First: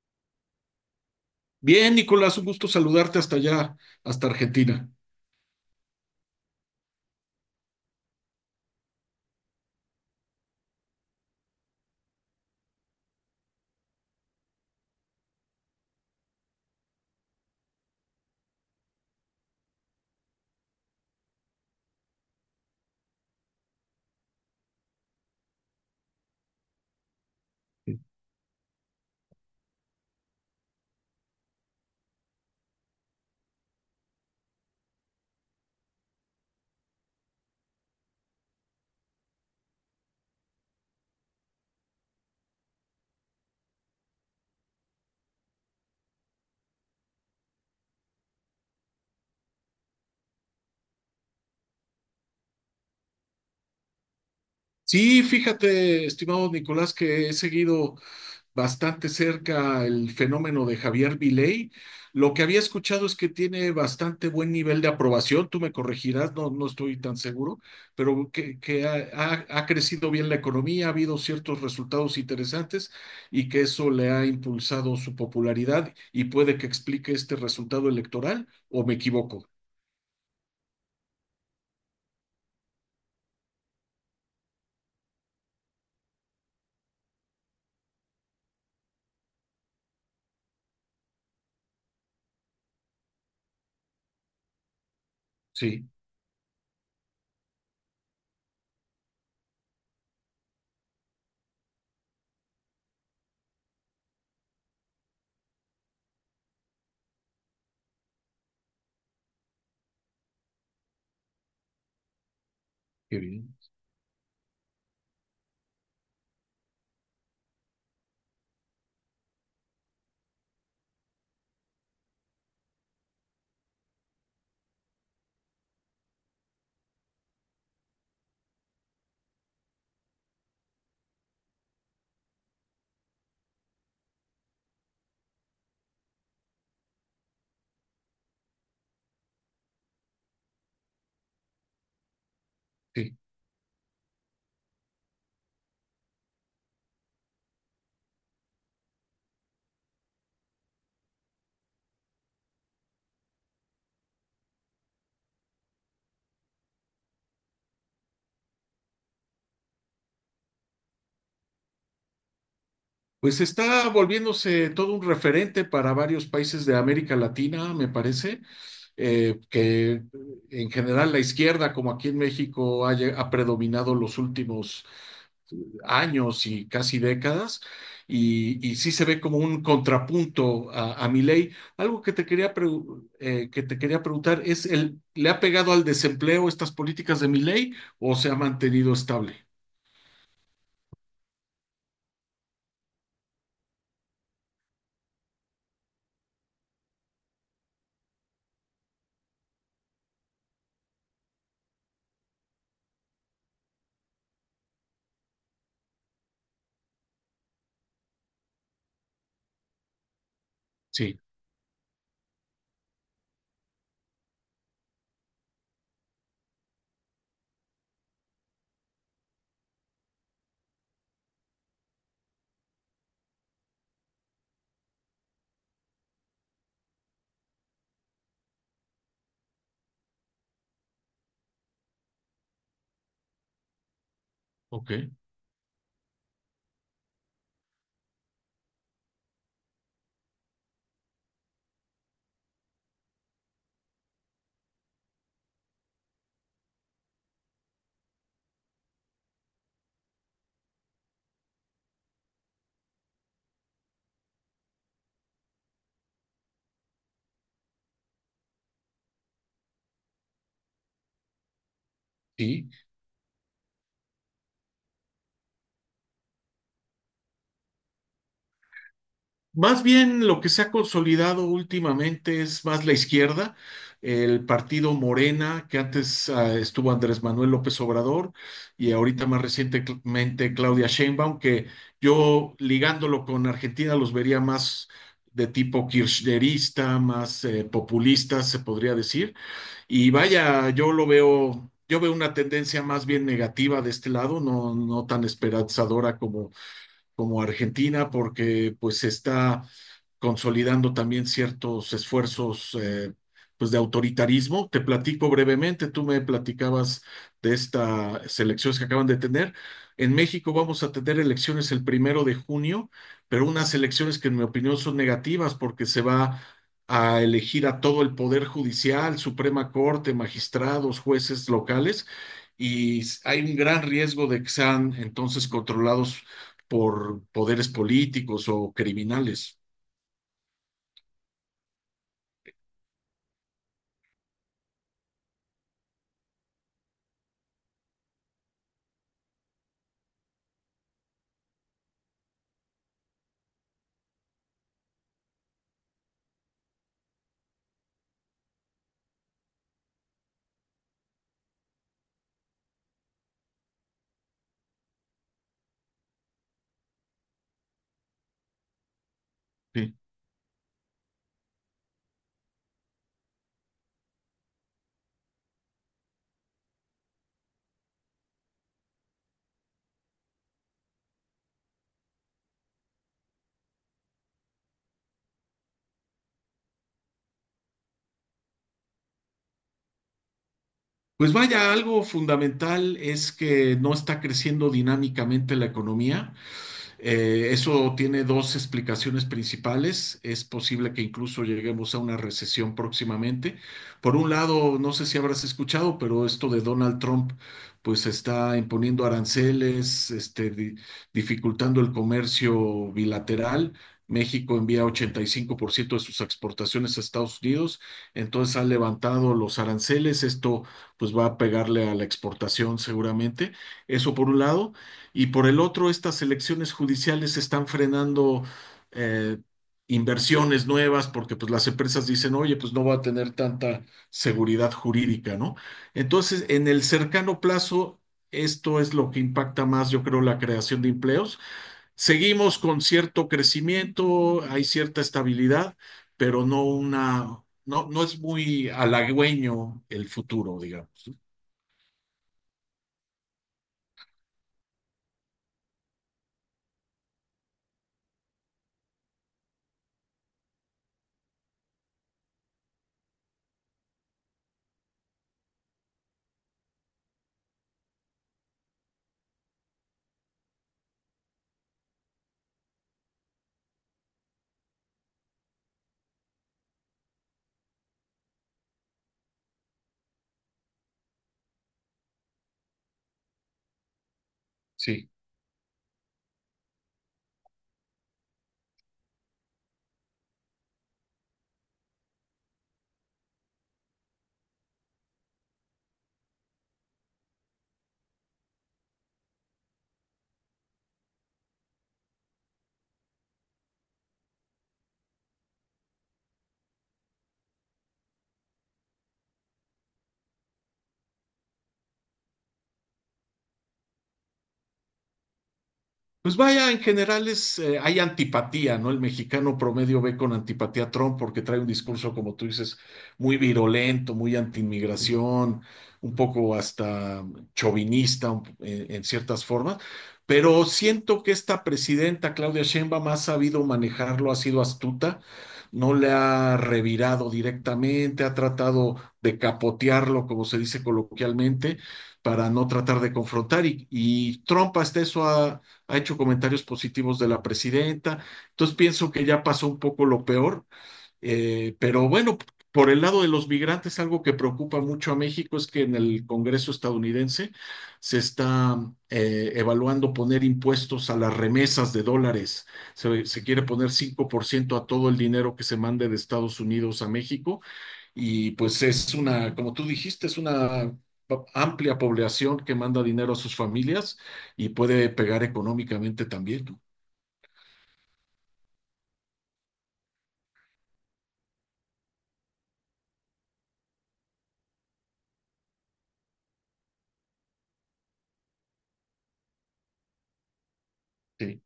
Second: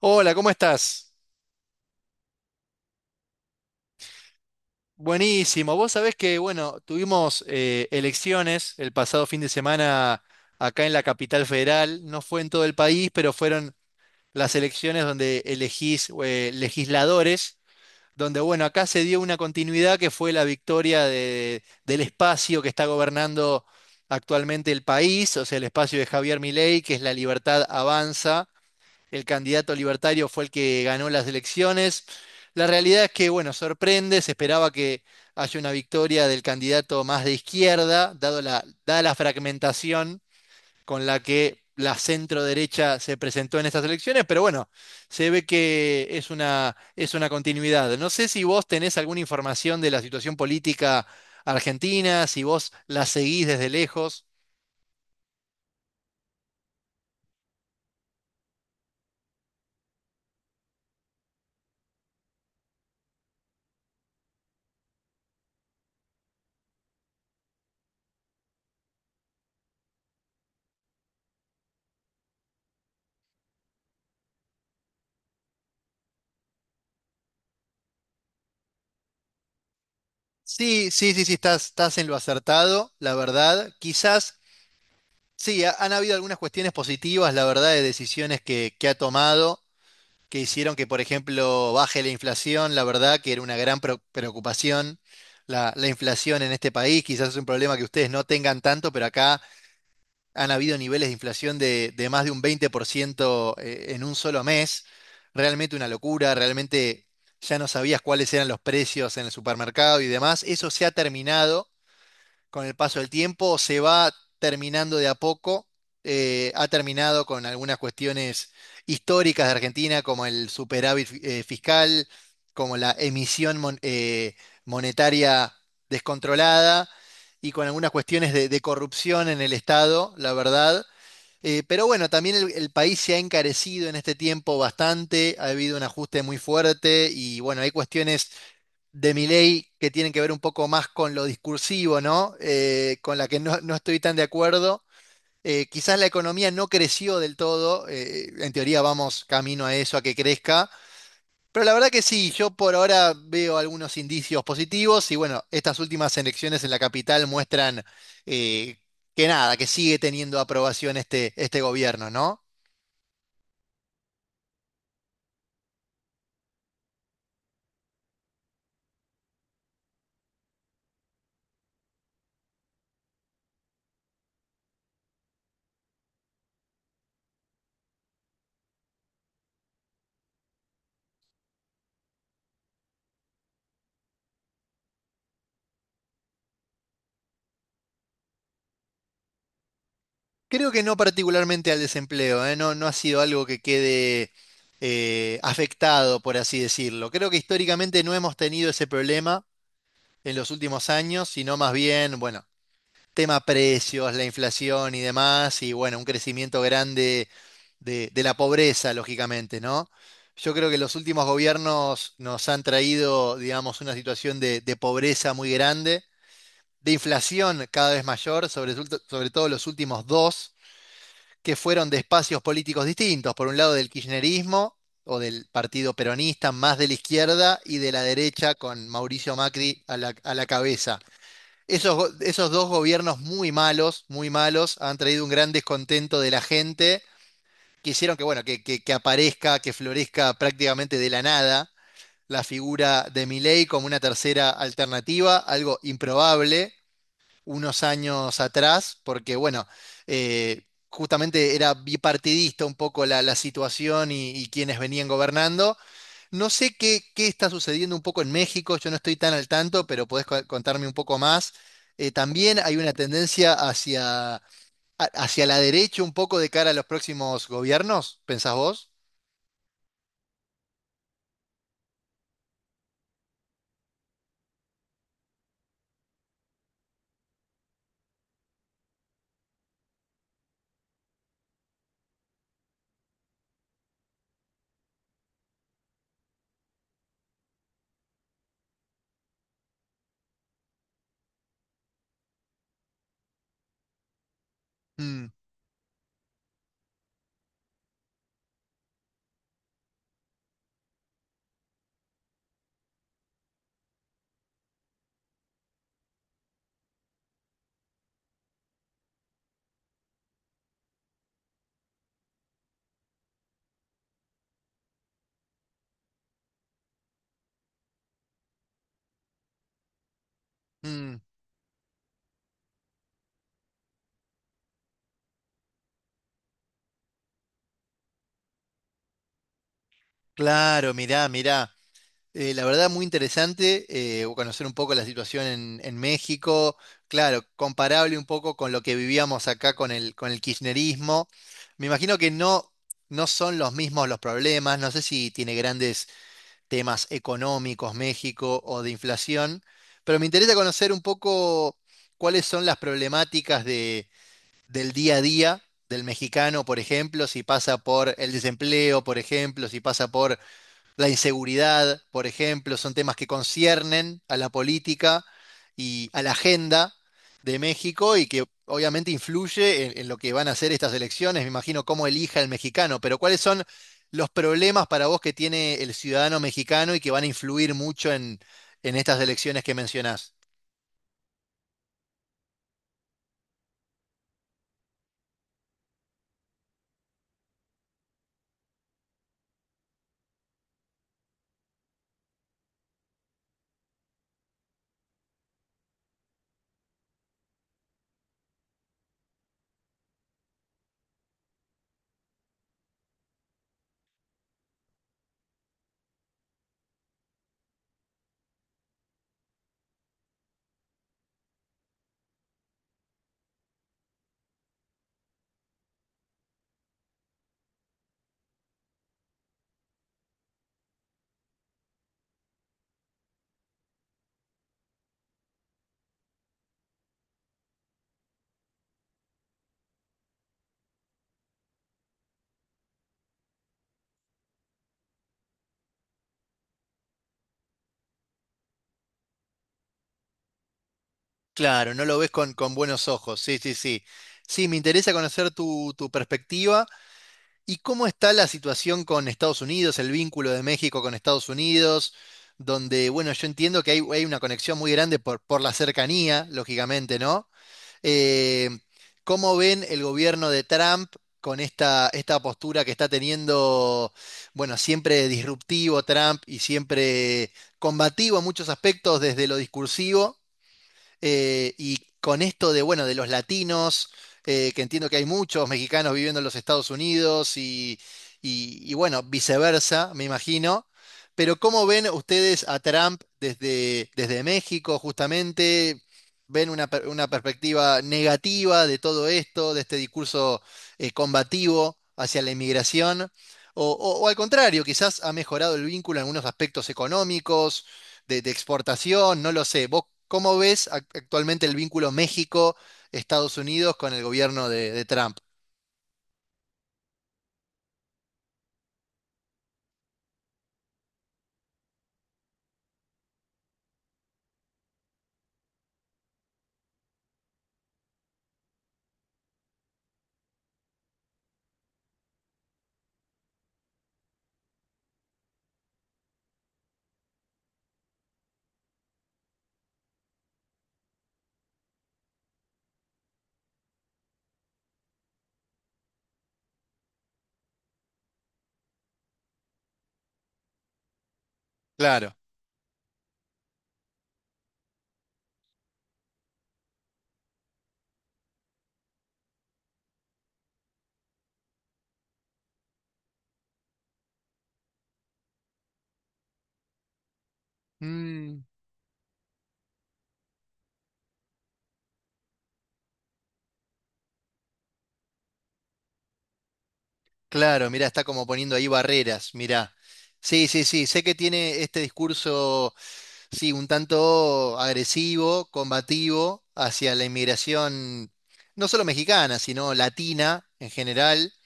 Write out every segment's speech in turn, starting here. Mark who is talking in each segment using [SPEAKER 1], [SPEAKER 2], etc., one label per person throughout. [SPEAKER 1] Hola, ¿cómo estás?
[SPEAKER 2] Bien, Nicolás, un gusto saludarte hasta allá, hasta Argentina.
[SPEAKER 1] Buenísimo. Vos sabés que, bueno, tuvimos elecciones el pasado fin de semana acá en la capital federal. No fue en todo el país, pero fueron las elecciones donde elegís legisladores, donde, bueno, acá se dio una continuidad que fue la victoria del espacio que está gobernando actualmente el país, o sea, el espacio de Javier Milei, que es La Libertad Avanza. El candidato libertario fue el que ganó las elecciones. La realidad es que, bueno, sorprende, se esperaba que haya una victoria del candidato más de izquierda, dada la fragmentación con la que la centro derecha se presentó en estas elecciones, pero bueno, se ve que es una continuidad. No sé si vos tenés alguna información de la situación política argentina, si vos la seguís desde lejos.
[SPEAKER 2] Sí, fíjate, estimado Nicolás, que he seguido bastante cerca el fenómeno de Javier Milei. Lo que había escuchado es que tiene bastante buen nivel de aprobación, tú me corregirás, no, no estoy tan seguro, pero que ha crecido bien la economía, ha habido ciertos resultados interesantes y que eso le ha impulsado su popularidad y puede que explique este resultado electoral, ¿o me equivoco?
[SPEAKER 1] Sí, sí, sí, sí, estás en lo acertado, la verdad. Quizás sí, han habido algunas cuestiones positivas, la verdad, de decisiones que ha tomado, que hicieron que, por ejemplo, baje la inflación, la verdad, que era una gran preocupación
[SPEAKER 2] Sí,
[SPEAKER 1] la inflación en este país. Quizás es un problema que ustedes no tengan tanto, pero acá han habido niveles de inflación de más de un 20% en un solo mes. Realmente una locura, realmente ya no sabías cuáles eran los precios en el supermercado y demás. Eso se ha terminado con el paso del
[SPEAKER 2] qué bien.
[SPEAKER 1] tiempo, se va terminando de a poco. Ha terminado con algunas cuestiones históricas de Argentina, como el superávit fiscal, como la emisión monetaria descontrolada y con algunas cuestiones de corrupción en el Estado, la verdad. Pero bueno, también el país se ha encarecido en este tiempo bastante, ha habido un ajuste muy fuerte y bueno, hay cuestiones de Milei que tienen que ver un poco más con lo discursivo, ¿no?
[SPEAKER 2] Sí.
[SPEAKER 1] Con la que no, no estoy tan de acuerdo. Quizás la economía no creció del todo, en teoría vamos camino a eso, a que crezca, pero la verdad que sí, yo por ahora veo algunos indicios positivos y bueno, estas últimas elecciones en la capital muestran eh, que nada, que sigue teniendo aprobación este gobierno, ¿no?
[SPEAKER 2] Pues está volviéndose todo un referente para varios países de América Latina, me parece, que en general la izquierda, como aquí en México, ha predominado los últimos años y casi décadas, y sí se ve como un contrapunto a Milei. Algo que que te quería preguntar es el, ¿le ha pegado al desempleo estas políticas de Milei o se ha mantenido estable?
[SPEAKER 1] Creo que no particularmente al desempleo, ¿eh? No, no ha sido algo que quede afectado, por así decirlo. Creo que históricamente no hemos tenido ese problema en los últimos años, sino más bien, bueno, tema precios, la inflación y demás, y bueno, un crecimiento grande de la pobreza, lógicamente, ¿no? Yo creo que los
[SPEAKER 2] Sí,
[SPEAKER 1] últimos gobiernos nos han traído, digamos, una situación de pobreza muy grande, de inflación cada vez mayor, sobre todo los últimos dos que fueron de espacios políticos distintos, por un lado del kirchnerismo o del partido peronista, más de la izquierda, y de la derecha con Mauricio Macri a la cabeza. Esos dos gobiernos muy malos,
[SPEAKER 2] ok,
[SPEAKER 1] han traído un gran descontento de la gente, que hicieron que, bueno, que aparezca, que florezca prácticamente de la nada la figura de Milei como una tercera alternativa, algo improbable, unos años atrás, porque bueno, justamente era bipartidista un poco la situación y quienes venían gobernando. No sé qué está sucediendo un poco en México, yo no estoy tan al tanto, pero podés contarme un poco más. También
[SPEAKER 2] sí.
[SPEAKER 1] hay una tendencia hacia la derecha un poco de cara a los próximos gobiernos, ¿pensás vos?
[SPEAKER 2] Más bien lo que se ha consolidado últimamente es más la izquierda, el partido Morena, que antes estuvo Andrés Manuel López Obrador y ahorita más recientemente Claudia Sheinbaum, que yo ligándolo con Argentina los vería más de tipo kirchnerista, más populista, se podría decir. Y vaya, yo lo veo, yo veo una tendencia más bien negativa de este lado, no, no tan
[SPEAKER 1] Mm,
[SPEAKER 2] esperanzadora como como Argentina, porque pues se está consolidando también ciertos esfuerzos pues de autoritarismo. Te platico brevemente, tú me platicabas de estas elecciones que acaban de tener. En México vamos a tener elecciones el primero de junio, pero unas elecciones que en mi opinión son negativas porque se va a elegir a todo el Poder Judicial, Suprema Corte, magistrados,
[SPEAKER 1] mm,
[SPEAKER 2] jueces locales, y hay un gran riesgo de que sean entonces controlados por poderes políticos o criminales.
[SPEAKER 1] claro, mirá, mirá. La verdad, muy interesante conocer un poco la situación en México, claro, comparable un poco con lo que vivíamos acá con con el kirchnerismo. Me imagino que no, no son los mismos los problemas, no sé si tiene grandes temas económicos México o de inflación, pero me interesa conocer un poco cuáles son las problemáticas del día a día del mexicano, por ejemplo, si pasa por el desempleo, por ejemplo, si
[SPEAKER 2] Sí.
[SPEAKER 1] pasa por la inseguridad, por ejemplo, son temas que conciernen a la política y a la agenda de México y que obviamente influye en lo que van a ser estas elecciones. Me imagino cómo elija el mexicano, pero ¿cuáles son los problemas para vos que tiene el ciudadano mexicano y que van a influir mucho en estas elecciones que mencionás?
[SPEAKER 2] Pues vaya, algo fundamental es que no está creciendo dinámicamente la economía. Eso tiene dos explicaciones principales. Es posible que incluso lleguemos a una recesión próximamente. Por un lado, no sé si habrás escuchado, pero esto de Donald Trump, pues está imponiendo aranceles, dificultando el comercio bilateral. México envía 85% de sus exportaciones a Estados Unidos, entonces han levantado los aranceles, esto pues va a pegarle a la exportación seguramente, eso por un lado, y por el otro, estas elecciones judiciales están frenando eh, inversiones nuevas porque pues, las empresas dicen, oye, pues no va a tener tanta seguridad jurídica, ¿no? Entonces, en el cercano plazo, esto es lo que impacta más, yo creo, la creación de empleos. Seguimos con cierto crecimiento, hay cierta estabilidad, pero no una, no, no es muy halagüeño el futuro, digamos.
[SPEAKER 1] Claro, no lo ves con buenos ojos. Sí, sí, sí. Sí, me interesa conocer tu perspectiva. ¿Y cómo está la situación con Estados Unidos, el vínculo de México con Estados Unidos? Donde, bueno, yo entiendo que hay una conexión muy grande por la cercanía, lógicamente, ¿no? Eh, ¿Cómo ven el gobierno de Trump con esta postura que está teniendo, bueno, siempre disruptivo Trump y siempre combativo en muchos aspectos desde lo discursivo? Y con esto de, bueno, de los latinos, que entiendo
[SPEAKER 2] ¿Sí?
[SPEAKER 1] que hay muchos mexicanos viviendo en los Estados Unidos y, y, bueno, viceversa, me imagino. Pero ¿cómo ven ustedes a Trump desde México justamente? Una perspectiva negativa de todo esto, de este discurso combativo hacia la inmigración? O al contrario, quizás ha mejorado el vínculo en algunos aspectos económicos de exportación, no lo sé. ¿Vos cómo ves actualmente el vínculo México-Estados Unidos con el gobierno de Trump?
[SPEAKER 2] Pues vaya, en general es, hay antipatía, ¿no? El mexicano promedio ve con antipatía a Trump porque trae un discurso, como tú dices, muy virulento, muy antiinmigración, un poco hasta en ciertas formas. Pero siento que esta presidenta, Claudia Sheinbaum, ha sabido manejarlo, ha sido astuta, no le ha revirado directamente, ha tratado de capotearlo, como se dice coloquialmente, para no tratar de confrontar. Y Trump hasta eso ha hecho comentarios positivos de la presidenta. Entonces pienso que ya pasó un poco lo peor, pero
[SPEAKER 1] Claro.
[SPEAKER 2] bueno, por el lado de los migrantes, algo que preocupa mucho a México es que en el Congreso estadounidense se está evaluando poner impuestos a las remesas de dólares. Se quiere poner 5% a todo el dinero que se mande de Estados Unidos a México y
[SPEAKER 1] Mm,
[SPEAKER 2] pues es una, como tú dijiste, es una amplia población que manda dinero a sus familias y puede pegar económicamente también, ¿no?
[SPEAKER 1] claro, mira, está como poniendo ahí barreras, mira. Sí, sí, sí, sé que tiene este discurso, sí, un tanto agresivo, combativo hacia la inmigración, no solo mexicana, sino latina en general.
[SPEAKER 2] Sí,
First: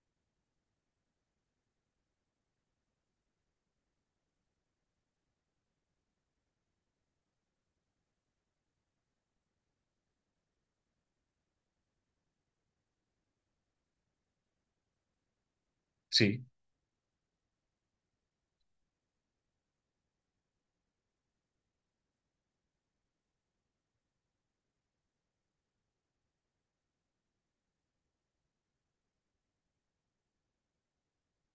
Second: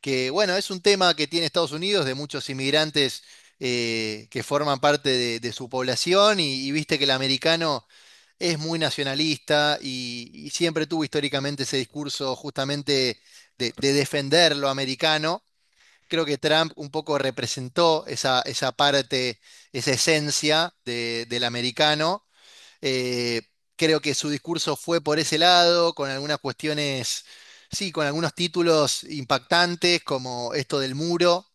[SPEAKER 1] Que bueno, es un tema que tiene Estados Unidos de muchos inmigrantes que forman parte de su población y viste que el americano es muy nacionalista y siempre tuvo históricamente ese discurso justamente de defender lo americano. Creo que
[SPEAKER 2] sí,
[SPEAKER 1] Trump un poco representó esa parte, esa esencia del americano eh, creo que su discurso fue por ese lado, con algunas cuestiones, sí, con algunos títulos impactantes, como esto del muro,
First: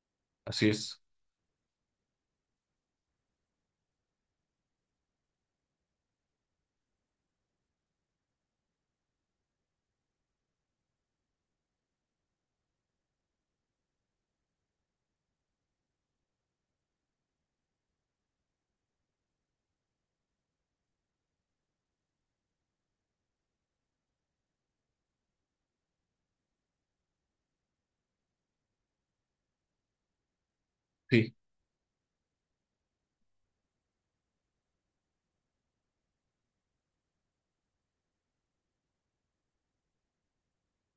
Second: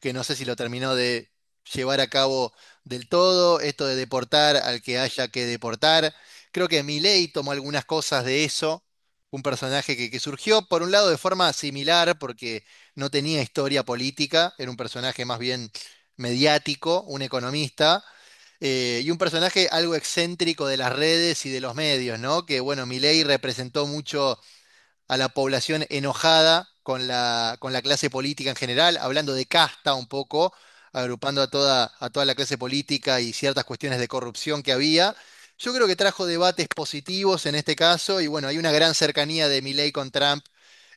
[SPEAKER 1] que no sé si lo
[SPEAKER 2] así
[SPEAKER 1] terminó
[SPEAKER 2] es.
[SPEAKER 1] de llevar a cabo del todo, esto de deportar al que haya que deportar. Creo que Milei tomó algunas cosas de eso, un personaje que surgió, por un lado, de forma similar, porque no tenía historia política, era un personaje más bien mediático, un economista y un personaje algo excéntrico de las redes y de los medios, ¿no? Que bueno, Milei representó mucho a la población enojada con con la clase política en general, hablando de casta un poco,
[SPEAKER 2] Sí.
[SPEAKER 1] agrupando a toda la clase política y ciertas cuestiones de corrupción que había. Yo creo que trajo debates positivos en este caso, y bueno, hay una gran cercanía de Milei con Trump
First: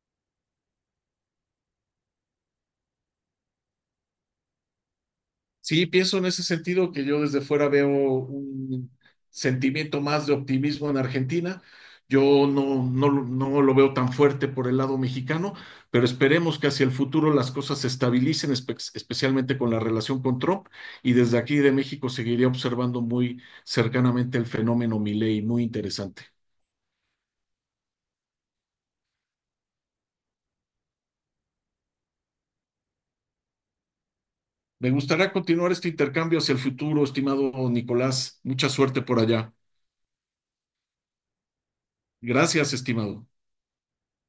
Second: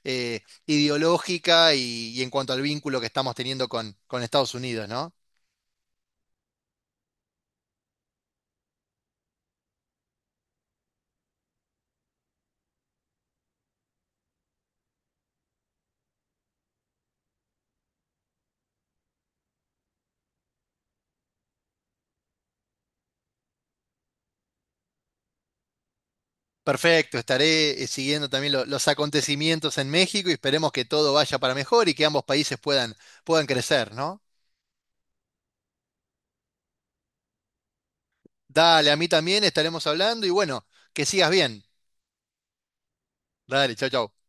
[SPEAKER 1] ideológica y en cuanto al vínculo que estamos teniendo con Estados Unidos, ¿no?
[SPEAKER 2] Sí, pienso en ese sentido que yo desde fuera veo un sentimiento más de optimismo en Argentina. Yo no, no, no lo veo tan fuerte por el lado mexicano, pero esperemos que hacia el futuro las cosas se estabilicen, especialmente con la relación con Trump. Y desde aquí de México seguiré observando muy cercanamente el fenómeno Milei, muy interesante.
[SPEAKER 1] Perfecto, estaré siguiendo también los acontecimientos en México y esperemos que todo vaya para mejor y que ambos países puedan, puedan crecer, ¿no?
[SPEAKER 2] Me gustaría continuar este intercambio hacia el futuro, estimado Nicolás. Mucha
[SPEAKER 1] Dale, a
[SPEAKER 2] suerte
[SPEAKER 1] mí
[SPEAKER 2] por
[SPEAKER 1] también
[SPEAKER 2] allá.
[SPEAKER 1] estaremos hablando y bueno, que sigas bien.
[SPEAKER 2] Gracias, estimado.
[SPEAKER 1] Dale, chau, chau.